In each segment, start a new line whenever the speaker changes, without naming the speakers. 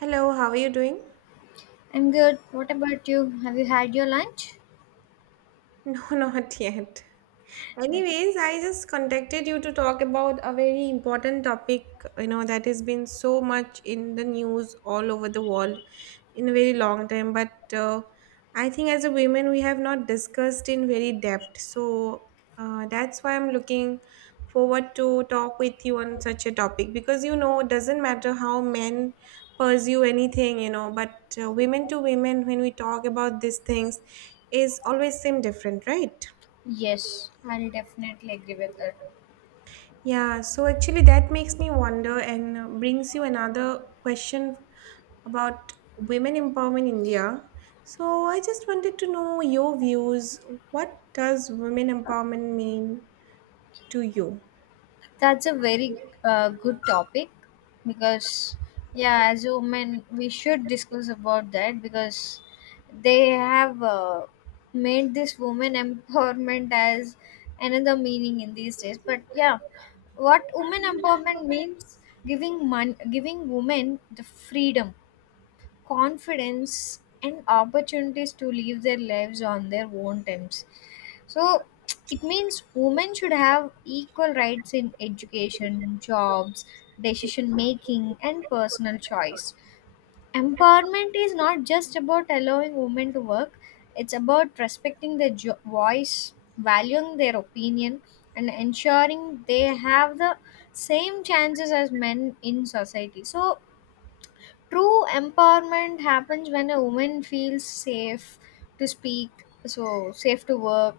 Hello, how are you doing?
I'm good. What about you? Have you had your lunch?
No, not yet.
Right.
Anyways, I just contacted you to talk about a very important topic, you know, that has been so much in the news all over the world in a very long time. But I think as a women, we have not discussed in very depth. So that's why I'm looking forward to talk with you on such a topic because you know, it doesn't matter how men pursue anything, you know, but women to women, when we talk about these things, is always seem different, right?
Yes, I'll definitely agree with that.
Yeah, so actually that makes me wonder and brings you another question about women empowerment in India. So I just wanted to know your views. What does women empowerment mean to you?
That's a very good topic because, yeah, as a woman, we should discuss about that because they have made this woman empowerment as another meaning in these days. But yeah, what women empowerment means giving women the freedom, confidence, and opportunities to live their lives on their own terms. So it means women should have equal rights in education, jobs, decision making, and personal choice. Empowerment is not just about allowing women to work, it's about respecting their voice, valuing their opinion, and ensuring they have the same chances as men in society. So true empowerment happens when a woman feels safe to speak, so safe to work,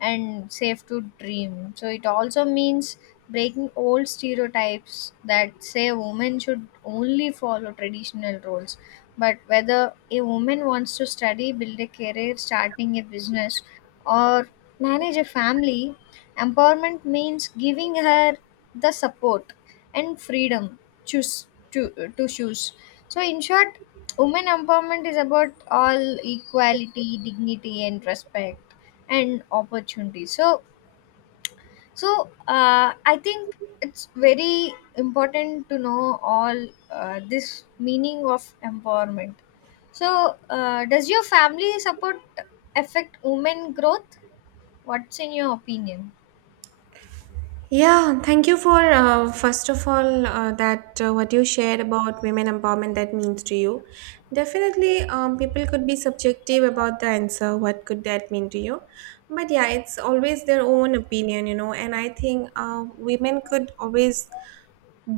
and safe to dream. So it also means breaking old stereotypes that say a woman should only follow traditional roles. But whether a woman wants to study, build a career, starting a business, or manage a family, empowerment means giving her the support and freedom to choose. So, in short, women empowerment is about all equality, dignity, and respect and opportunity. So, I think it's very important to know all this meaning of empowerment. So, does your family support affect women growth? What's in your opinion?
Yeah, thank you for first of all that what you shared about women empowerment that means to you. Definitely, people could be subjective about the answer. What could that mean to you? But yeah, it's always their own opinion, you know. And I think women could always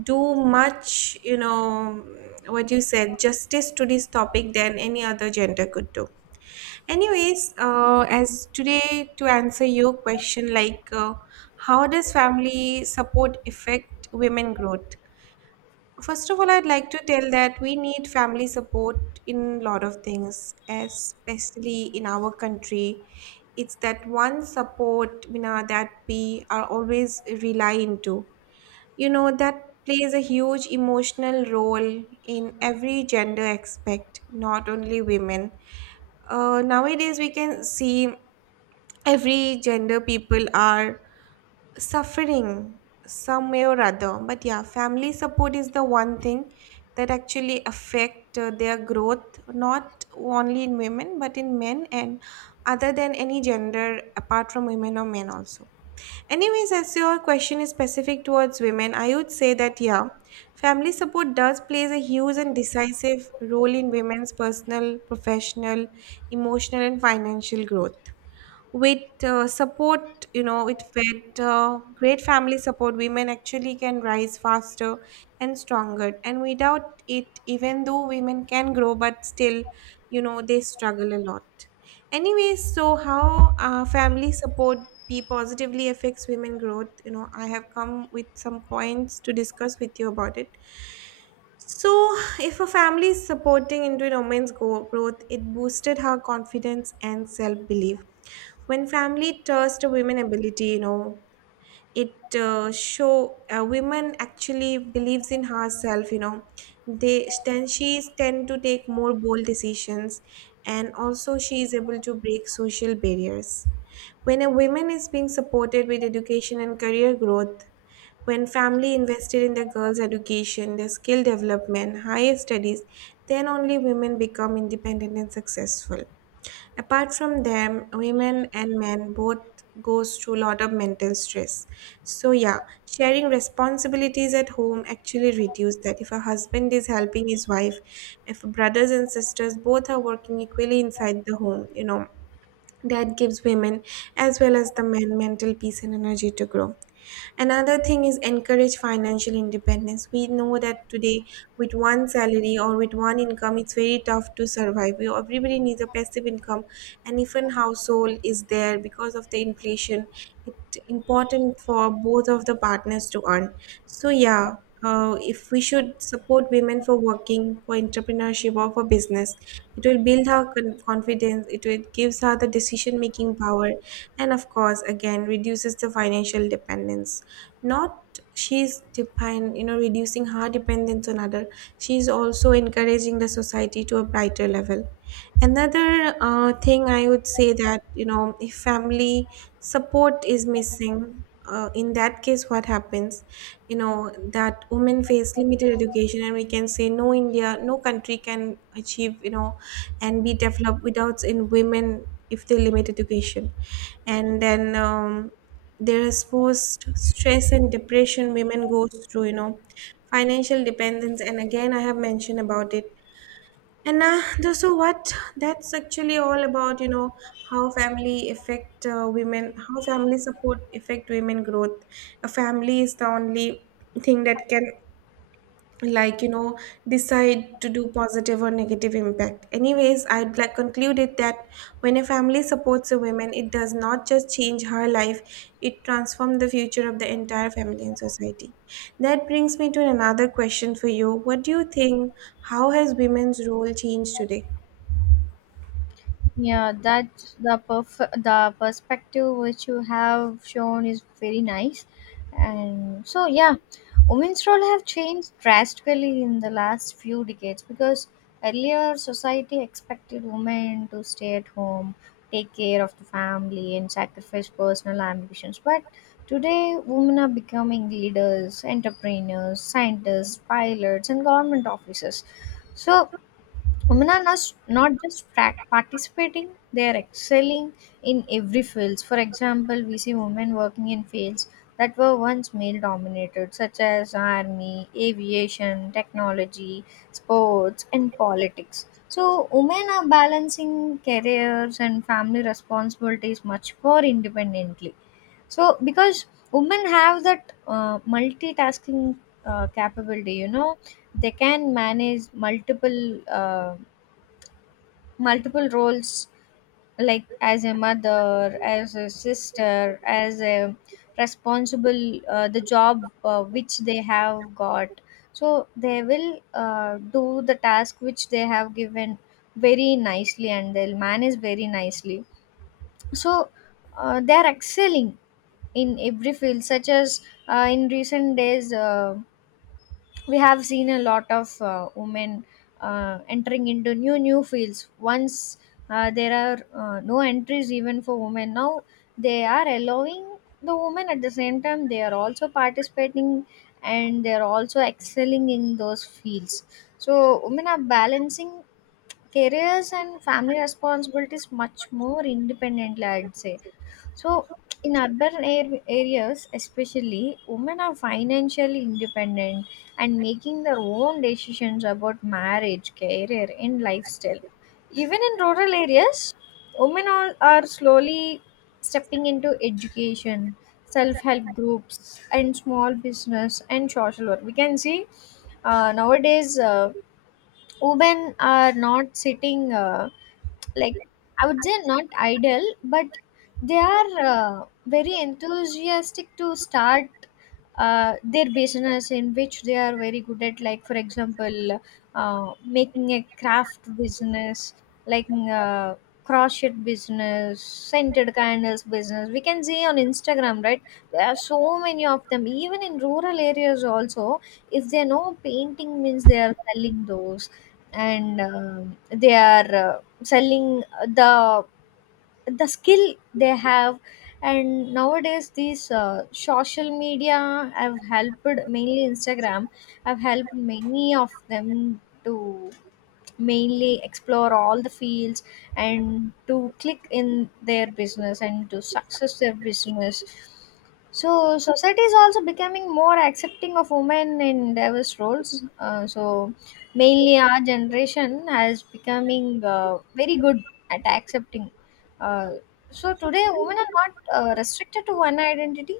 do much, you know, what you said, justice to this topic than any other gender could do. Anyways, as today to answer your question, like how does family support affect women growth? First of all, I'd like to tell that we need family support in a lot of things, especially in our country. It's that one support, you know, that we are always rely into. You know, that plays a huge emotional role in every gender aspect, not only women. Nowadays, we can see every gender people are suffering some way or other, but yeah, family support is the one thing that actually affect their growth, not only in women but in men and other than any gender apart from women or men also. Anyways, as your question is specific towards women, I would say that yeah, family support does plays a huge and decisive role in women's personal, professional, emotional and financial growth. With support, you know, with great family support women actually can rise faster and stronger, and without it, even though women can grow, but still you know, they struggle a lot. Anyways, so how family support be positively affects women growth, you know, I have come with some points to discuss with you about it. So if a family is supporting into a growth, it boosted her confidence and self-belief. When family trusts women ability, you know, it show a women actually believes in herself, you know, they then she tend to take more bold decisions, and also she is able to break social barriers. When a woman is being supported with education and career growth, when family invested in the girls education, their skill development, higher studies, then only women become independent and successful. Apart from them, women and men both goes through a lot of mental stress. So yeah, sharing responsibilities at home actually reduce that. If a husband is helping his wife, if brothers and sisters both are working equally inside the home, you know, that gives women as well as the men mental peace and energy to grow. Another thing is encourage financial independence. We know that today with one salary or with one income, it's very tough to survive. Everybody needs a passive income, and if an household is there because of the inflation, it's important for both of the partners to earn. So yeah. If we should support women for working, for entrepreneurship or for business, it will build confidence, it will gives her the decision making power, and of course again reduces the financial dependence. Not she's depend You know, reducing her dependence on other, she's also encouraging the society to a brighter level. Another thing I would say that, you know, if family support is missing in that case what happens, you know, that women face limited education, and we can say no India, no country can achieve, you know, and be developed without in women if they limit education. And then there is post stress and depression women goes through, you know, financial dependence, and again I have mentioned about it. So what that's actually all about, you know, how family affect women how family support affect women growth. A family is the only thing that can, like you know, decide to do positive or negative impact. Anyways, I'd like concluded that when a family supports a woman, it does not just change her life, it transforms the future of the entire family and society. That brings me to another question for you. What do you think, how has women's role changed today?
Yeah, the perspective which you have shown is very nice, and so yeah, women's role have changed drastically in the last few decades because earlier society expected women to stay at home, take care of the family, and sacrifice personal ambitions. But today, women are becoming leaders, entrepreneurs, scientists, pilots, and government officers. So women are not just participating, they are excelling in every fields. For example, we see women working in fields that were once male dominated, such as army, aviation, technology, sports, and politics. So women are balancing careers and family responsibilities much more independently. So because women have that multitasking capability, you know, they can manage multiple uh, multiple roles, like as a mother, as a sister, as a responsible the job which they have got. So they will do the task which they have given very nicely, and they'll manage very nicely. So they are excelling in every field such as in recent days. We have seen a lot of women entering into new fields. Once there are no entries even for women, now they are allowing the women. At the same time, they are also participating, and they are also excelling in those fields. So women are balancing careers and family responsibilities much more independently, I'd say. So in urban air areas, especially, women are financially independent and making their own decisions about marriage, career, and lifestyle. Even in rural areas, women all are slowly stepping into education, self help groups, and small business and social work. We can see nowadays. Women are not sitting like, I would say, not idle, but they are very enthusiastic to start their business in which they are very good at, like, for example, making a craft business, like, uh, crochet business, scented candles business. We can see on Instagram, right? There are so many of them, even in rural areas also. If they know painting means they are selling those, and um, they are selling the the skill they have. And nowadays these social media have helped, mainly Instagram, have helped many of them to mainly explore all the fields and to click in their business and to success their business. So society is also becoming more accepting of women in diverse roles. So mainly our generation has becoming very good at accepting. Uh, so today women are not restricted to one identity.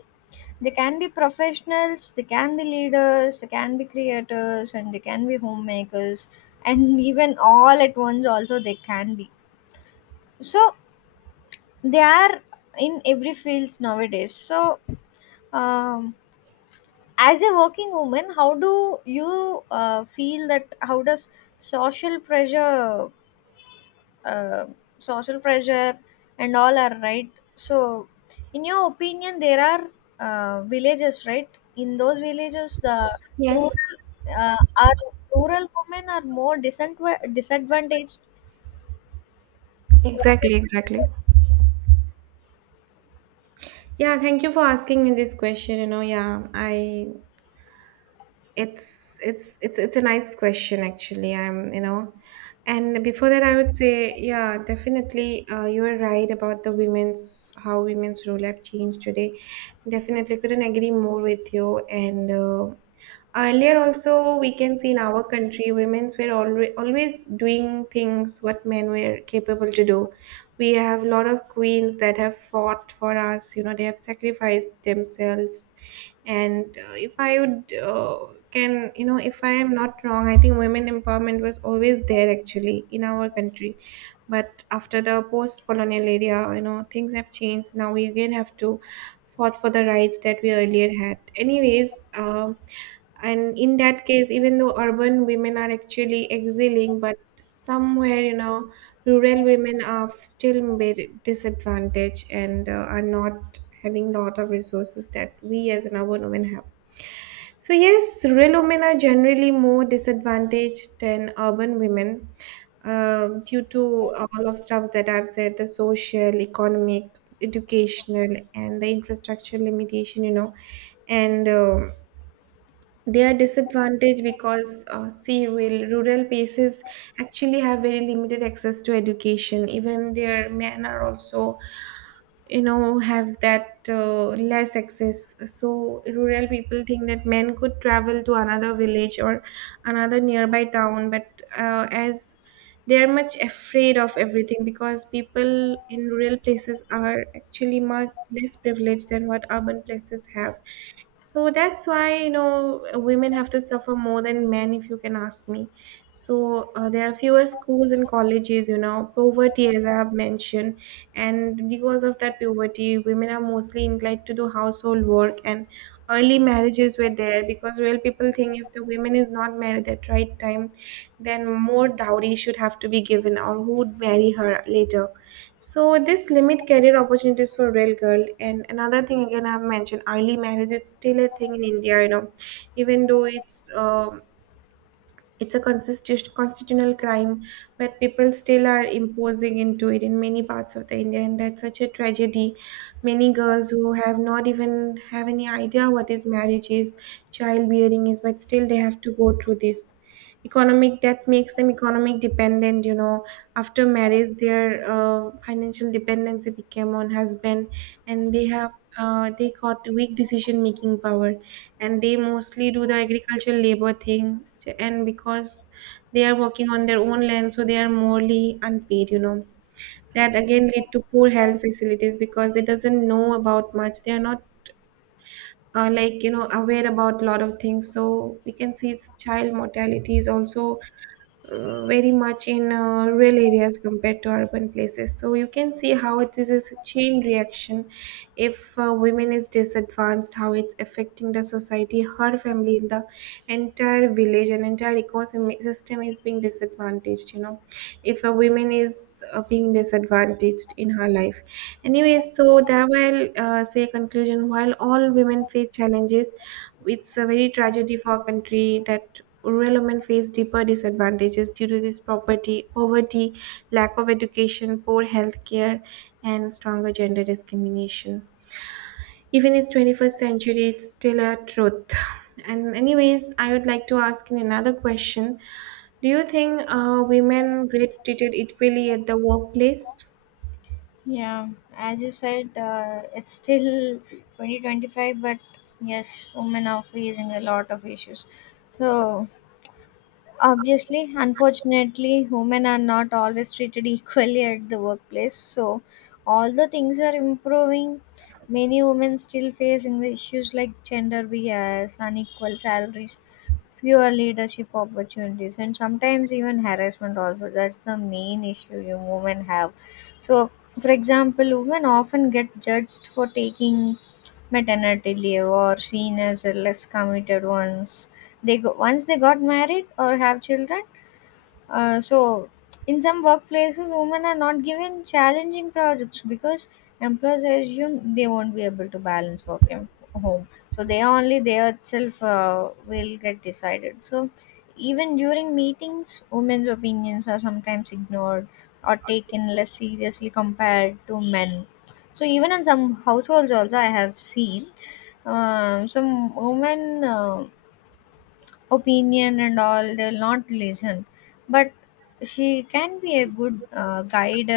They can be professionals, they can be leaders, they can be creators, and they can be homemakers, and even all at once, also, they can be. So, they are in every fields nowadays. So, um, as a working woman, how do you feel that how does social pressure uh, social pressure and all are right? So in your opinion there are villages, right? In those villages the rural
Yes,
are rural women are more disadvantaged. What do you
exactly,
think
exactly.
about?
Yeah, thank you for asking me this question, you know. Yeah I It's a nice question actually. I'm you know, and before that I would say yeah, definitely you are right about the women's how women's role have changed today. Definitely couldn't agree more with you and. Uh, Earlier, also, we can see in our country, women's were always doing things what men were capable to do. We have a lot of queens that have fought for us. You know, they have sacrificed themselves. And if I would can, You know, if I am not wrong, I think women empowerment was always there actually in our country. But after the post-colonial area, you know, things have changed. Now we again have to fought for the rights that we earlier had. Anyways, and in that case, even though urban women are actually excelling, but somewhere you know, rural women are still made disadvantaged, and are not having lot of resources that we as an urban women have. So yes, rural women are generally more disadvantaged than urban women, due to all of stuffs that I've said, the social, economic, educational, and the infrastructure limitation, you know, and they are disadvantaged because, see, rural places actually have very limited access to education. Even their men are also, you know, have that less access. So rural people think that men could travel to another village or another nearby town, but as they are much afraid of everything because people in rural places are actually much less privileged than what urban places have. So that's why, you know, women have to suffer more than men, if you can ask me. So there are fewer schools and colleges, you know, poverty, as I have mentioned. And because of that poverty, women are mostly inclined to do household work, and early marriages were there because real people think if the woman is not married at right time, then more dowry should have to be given, or who would marry her later. So this limit career opportunities for real girl. And another thing again I've mentioned, early marriage is still a thing in India, you know, even though it's a consistent constitutional crime, but people still are imposing into it in many parts of the India, and that's such a tragedy. Many girls who have not even have any idea what is marriage is, childbearing is, but still they have to go through this. Economic, that makes them economic dependent, you know, after marriage their financial dependency became on husband, and they have, they got weak decision making power, and they mostly do the agricultural labor thing, and because they are working on their own land, so they are morally unpaid, you know. That again lead to poor health facilities because they doesn't know about much, they are not like you know aware about a lot of things. So we can see it's child mortality is also very much in rural areas compared to urban places. So you can see how it is a chain reaction. If women is disadvantaged, how it's affecting the society, her family, the entire village and entire ecosystem is being disadvantaged, you know, if a woman is being disadvantaged in her life. Anyway, so that will say, conclusion, while all women face challenges, it's a very tragedy for our country that rural women face deeper disadvantages due to this property, poverty, lack of education, poor health care, and stronger gender discrimination. Even it's 21st century, it's still a truth. And anyways, I would like to ask you another question. Do you think women get treated equally at the workplace?
Yeah, as you said, it's still 2025, but yes, women are facing a lot of issues. So obviously, unfortunately, women are not always treated equally at the workplace. So, although things are improving, many women still facing the issues like gender bias, unequal salaries, fewer leadership opportunities, and sometimes even harassment. Also, that's the main issue you women have. So, for example, women often get judged for taking maternity leave or seen as a less committed ones. They go, once they got married or have children. uh, so, in some workplaces, women are not given challenging projects because employers assume they won't be able to balance work and home. So, they only they itself will get decided. So, even during meetings, women's opinions are sometimes ignored or taken less seriously compared to men. So, even in some households, also I have seen some women. Opinion and all they'll not listen, but she can be a good guide.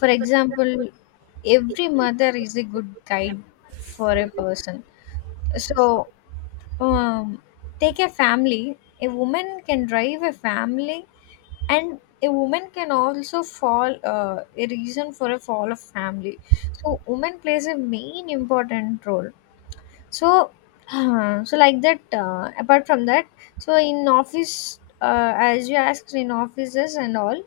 For example, every mother is a good guide for a person. So, um, take a family, a woman can drive a family, and a woman can also fall a reason for a fall of family. So woman plays a main important role. So, so like that. Apart from that, so in office, as you asked, in offices and all,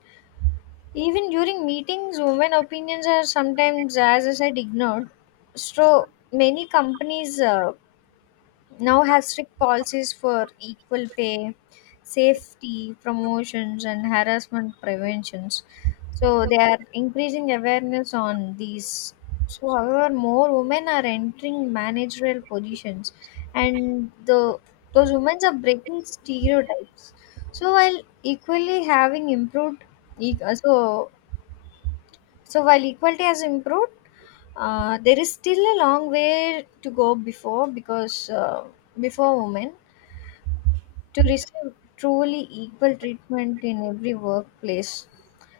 even during meetings, women opinions are sometimes, as I said, ignored. So many companies. Now has strict policies for equal pay, safety promotions, and harassment preventions. So they are increasing awareness on these. So, however, more women are entering managerial positions, and the those women are breaking stereotypes. So, while equally having improved, e- uh, so so while equality has improved, there is still a long way to go before, because before women to receive truly equal treatment in every workplace.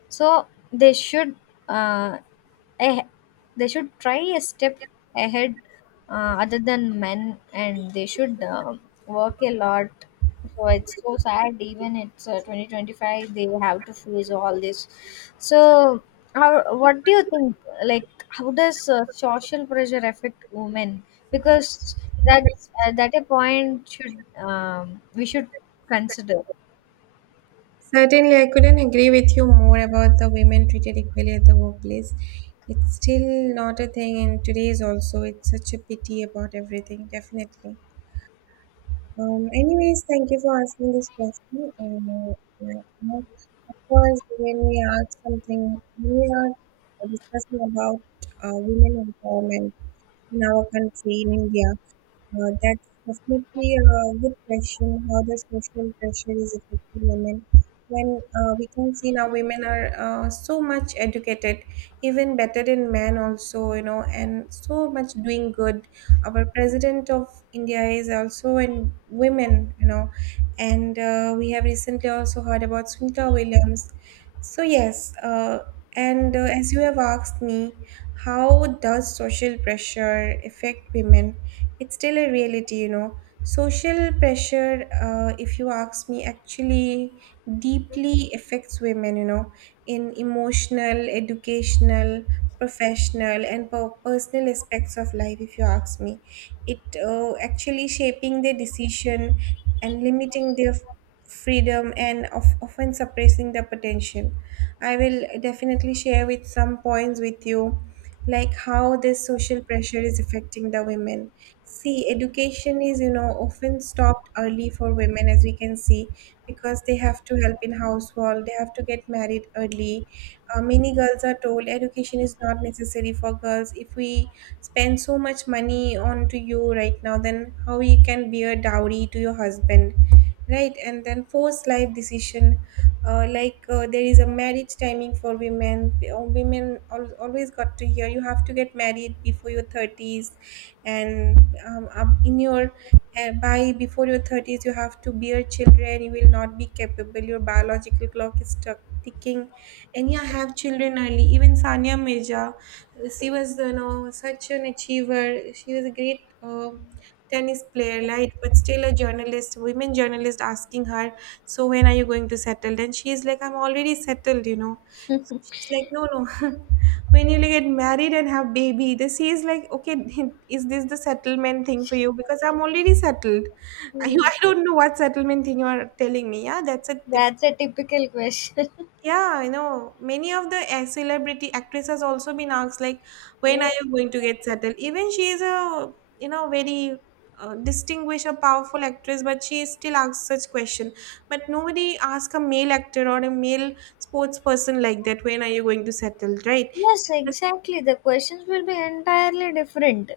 So they should, uh, eh, they should try a step ahead other than men, and they should work a lot. So it's so sad, even it's 2025 they have to face all this. So how, what do you think, like how does social pressure affect women? Because that's that a point should, we should consider.
Certainly, I couldn't agree with you more about the women treated equally at the workplace. It's still not a thing in today's also. It's such a pity about everything, definitely. Anyways, thank you for asking this question. Yeah, you know, of course, when we are discussing about women empowerment in our country, in India, that's definitely a good question. How the social pressure is affecting women? When we can see now, women are so much educated, even better than men, also, you know, and so much doing good. Our president of India is also in women, you know, and we have recently also heard about Sunita Williams. So, yes, and as you have asked me, how does social pressure affect women? It's still a reality, you know. Social pressure, if you ask me, actually deeply affects women, you know, in emotional, educational, professional, and personal aspects of life. If you ask me, it actually shaping their decision and limiting their freedom, and often suppressing the potential. I will definitely share with some points with you, like how this social pressure is affecting the women. See, education is, you know, often stopped early for women, as we can see, because they have to help in household, they have to get married early. Many girls are told education is not necessary for girls. If we spend so much money on to you right now, then how you can be a dowry to your husband, right? And then forced life decision, there is a marriage timing for women. Women always got to hear you have to get married before your thirties and in your by before your 30s you have to bear children, you will not be capable, your biological clock is stuck ticking. And yeah, have children early. Even Sania Mirza, she was, you know, such an achiever. She was a great tennis player, right? But still a journalist, women journalist, asking her, so when are you going to settle? And she is like, I'm already settled, you know. So she's like, no, no. When you get married and have baby, this he is like, okay. Is this the settlement thing for you? Because I'm already settled. i,
Hmm,
I don't know what settlement thing you are telling me. Yeah, that's a diff-
that's a typical question.
Yeah, I know many of the celebrity actresses also been asked like, when are
Yes.
you going to get settled? Even she is a, you know, very distinguished a powerful actress, but she still asks such question. But nobody ask a male actor or a male sports person like that, when are you going to settle, right?
Yes, exactly. The questions will be entirely different.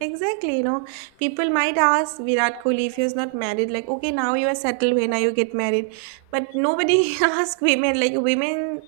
Exactly, you know, people might ask Virat Kohli if he was not married, like, okay, now you are settled, when are you get married? But nobody ask women, like, women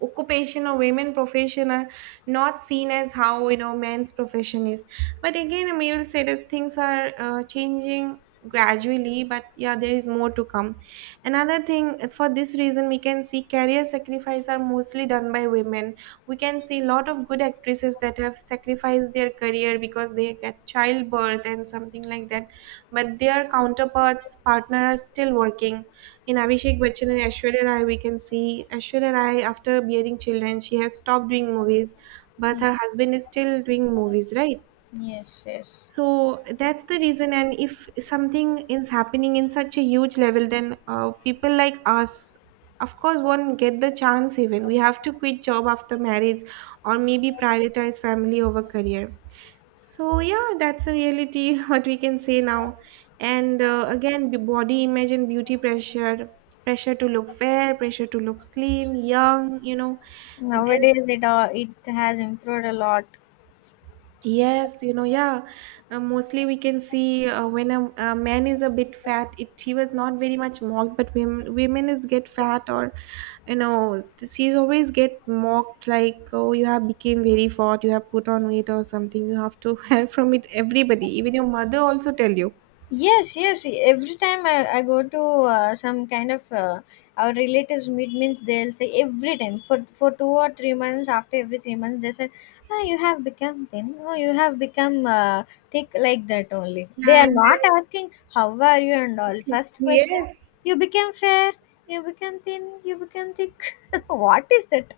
occupation or women profession are not seen as how, you know, men's profession is. But again, we will say that things are changing gradually, but yeah, there is more to come. Another thing, for this reason we can see career sacrifice are mostly done by women. We can see a lot of good actresses that have sacrificed their career because they get childbirth and something like that, but their counterparts partner are still working. In Abhishek Bachchan and Aishwarya Rai, we can see Aishwarya Rai after bearing children she has stopped doing movies, but
Ye-
her husband is still doing movies, right?
Yes, yes.
So that's the reason. And if something is happening in such a huge level, then people like us of course won't get the chance, even we have to quit job after marriage or maybe prioritize family over career. So yeah, that's a reality what we can say now. And body image and beauty pressure, pressure to look fair, pressure to look slim, young, you know, then.
Nowadays, it has improved a lot.
Yes, you know, yeah. Mostly we can see when a man is a bit fat, it he was not very much mocked, but women is get fat, or you know, she's always get mocked like, oh, you have become very fat, you have put on weight or something. You have to hear from it everybody, even your mother also tell you.
Yes, yes. Every time I go to some kind of our relatives meet means they'll say every time for 2 or 3 months, after every 3 months they say, "Ah, you have become thin. Oh, you have become thick," like that only. They
Yeah,
are
and
not asking how are you and all.
then
First question is,
yes,
you became fair, you become thin, you become thick. What is that?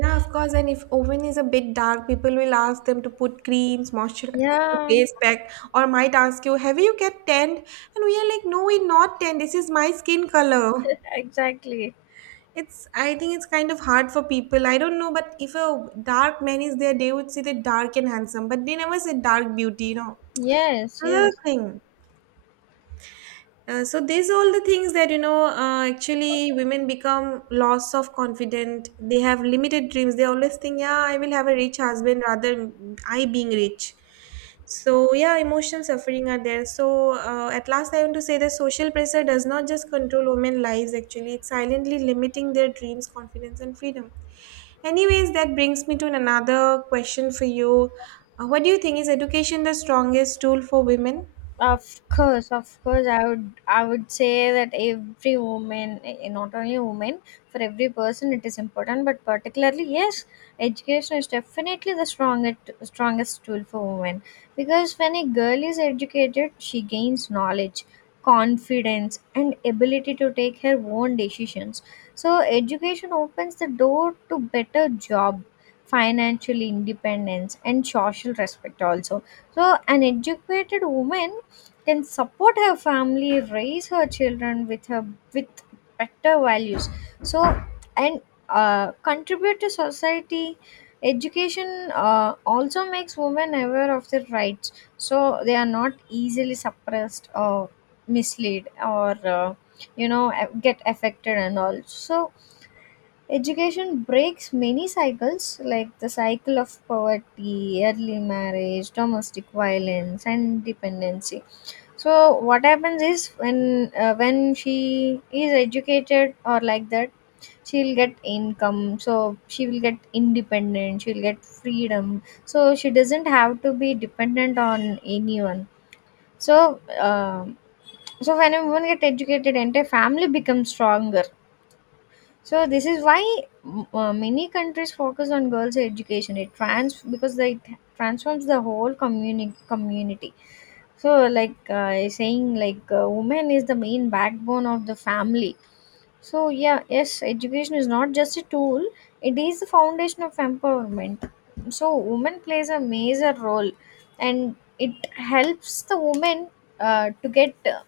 yeah, of course. And if oven is a bit dark, people will ask them to put creams, moisturizer,
Yeah,
face pack, or might ask you, "Have you get tanned?" And we are like, "No, we not tanned. This is my skin color."
exactly.
It's, I think it's kind of hard for people. I don't know, but if a dark man is there, they would say that dark and handsome, but they never say dark beauty, you know,
Yes,
another
yes.
thing. So these all the things that, you know, actually women become loss of confident, they have limited dreams, they always think, yeah, I will have a rich husband rather I being rich. So yeah, emotional suffering are there. So at last I want to say that social pressure does not just control women lives, actually it's silently limiting their dreams, confidence, and freedom. Anyways, that brings me to another question for you. What do you think, is education the strongest tool for women?
Of course, I would say that every woman, not only woman, for every person it is important, but particularly yes, education is definitely the strongest tool for women, because when a girl is educated, she gains knowledge, confidence, and ability to take her own decisions. So education opens the door to better job, financial independence, and social respect also. So, an educated woman can support her family, raise her children with her, with better values, so and contribute to society. Education also makes women aware of their rights, so they are not easily suppressed or misled, or uh, you know, get affected and all. So education breaks many cycles, like the cycle of poverty, early marriage, domestic violence, and dependency. So what happens is when, she is educated or like that, she'll get income, so she will get independent, she'll get freedom, so she doesn't have to be dependent on anyone. So um, so when a woman get educated, entire family becomes stronger. So this is why mm, many countries focus on girls' education. It transforms the whole community. So like saying like woman is the main backbone of the family. So yeah, yes, education is not just a tool; it is the foundation of empowerment. So woman plays a major role, and it helps the woman to get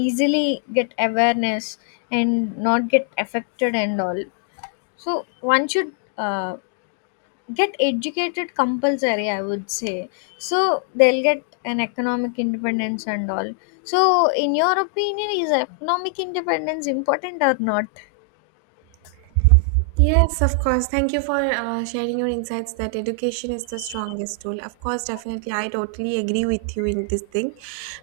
easily get awareness and not get affected and all. So one should get educated compulsory, I would say. So they'll get an economic independence and all. So in your opinion, is economic independence important or not?
Yes, of course. Thank you for sharing your insights that education is the strongest tool. Of course, definitely, I totally agree with you in this thing.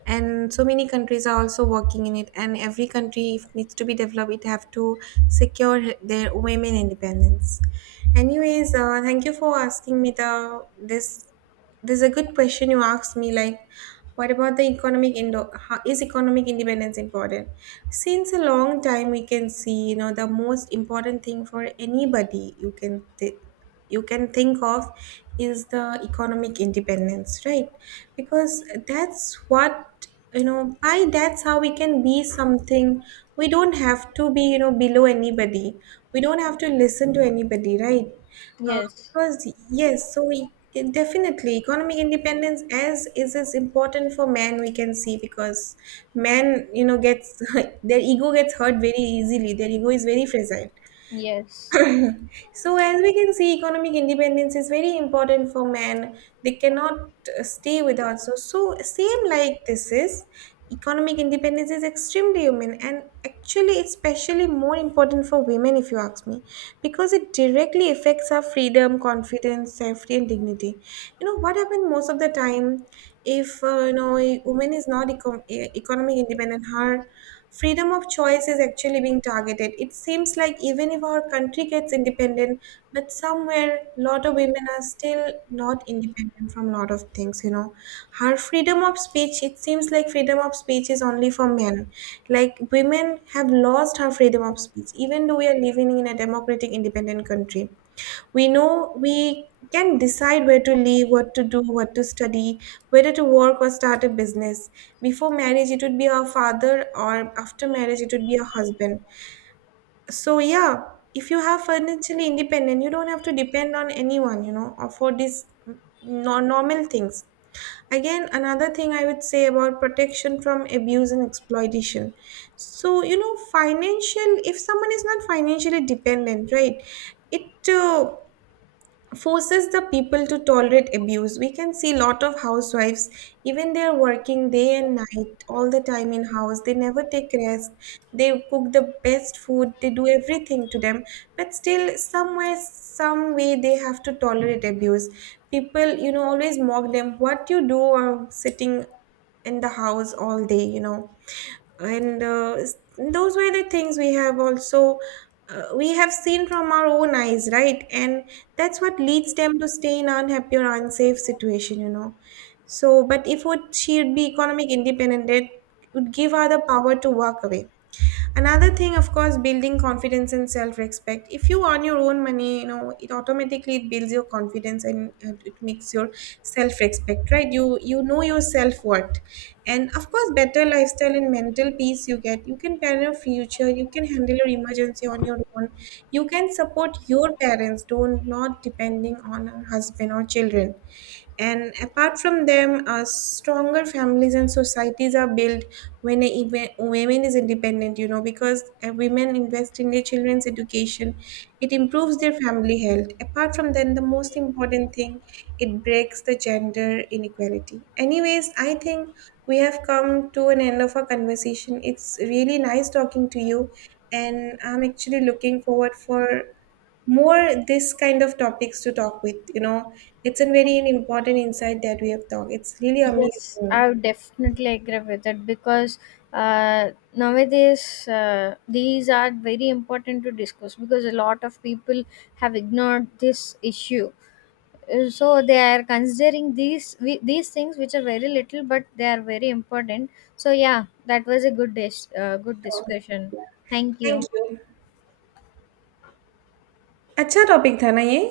And so many countries are also working in it. And every country, if needs to be developed, it have to secure their women independence. Anyways, thank you for asking me the this, there's a good question you asked me, like, what about the how is economic independence important? Since a long time, we can see, you know, the most important thing for anybody you can you can think of is the economic independence, right? Because that's what, you know, by that's how we can be something. We don't have to be, you know, below anybody. We don't have to listen to anybody, right? Uh,
Yes,
because yes, so definitely economic independence as is important for men. We can see because men, you know, gets their ego gets hurt very easily. Their ego is very fragile.
yes,
So, as we can see, economic independence is very important for men. They cannot stay without. So, same like this is, economic independence is extremely human, and actually it's especially more important for women if you ask me, because it directly affects our freedom, confidence, safety, and dignity. You know what happens most of the time, if you know, a woman is not economic independent, her freedom of choice is actually being targeted. It seems like even if our country gets independent, but somewhere lot of women are still not independent from lot of things, you know. Her freedom of speech, it seems like freedom of speech is only for men. Like women have lost her freedom of speech, even though we are living in a democratic, independent country. We know we can decide where to live, what to do, what to study, whether to work or start a business. Before marriage, it would be our father, or after marriage, it would be our husband. So, yeah, if you have financially independent, you don't have to depend on anyone, you know, or for these normal things. Again, another thing I would say about protection from abuse and exploitation. So, you know, financial, if someone is not financially dependent, right, it forces the people to tolerate abuse. We can see lot of housewives, even they are working day and night all the time in house, they never take rest, they cook the best food, they do everything to them, but still somewhere some way they have to tolerate abuse. People, you know, always mock them, what you do, are sitting in the house all day, you know. And those were the things we have also we have seen from our own eyes, right? And that's what leads them to stay in unhappy or unsafe situation, you know. So but if would she would be economic independent, it would give her the power to walk away. Another thing, of course, building confidence and self-respect. If you earn your own money, you know, it automatically, it builds your confidence, and it makes your self-respect, right? You know your self-worth. And of course, better lifestyle and mental peace you get, you can plan your future, you can handle your emergency on your own, you can support your parents, don't not depending on a husband or children. And apart from them, stronger families and societies are built when women is independent, you know, because women invest in their children's education. It improves their family health. Apart from then, the most important thing, it breaks the gender inequality. Anyways, I think we have come to an end of our conversation. It's really nice talking to you, and I'm actually looking forward for more this kind of topics to talk with, you know, it's a very important insight that we have talked, it's really
yes. I
amazing.
would definitely agree with it, because uh, nowadays these are very important to discuss, because a lot of people have ignored this issue. So they are considering these these things which are very little, but they are very important. So yeah, that was a good
Sure.
discussion. Thank
Thank
you.
you. अच्छा topic था ना ये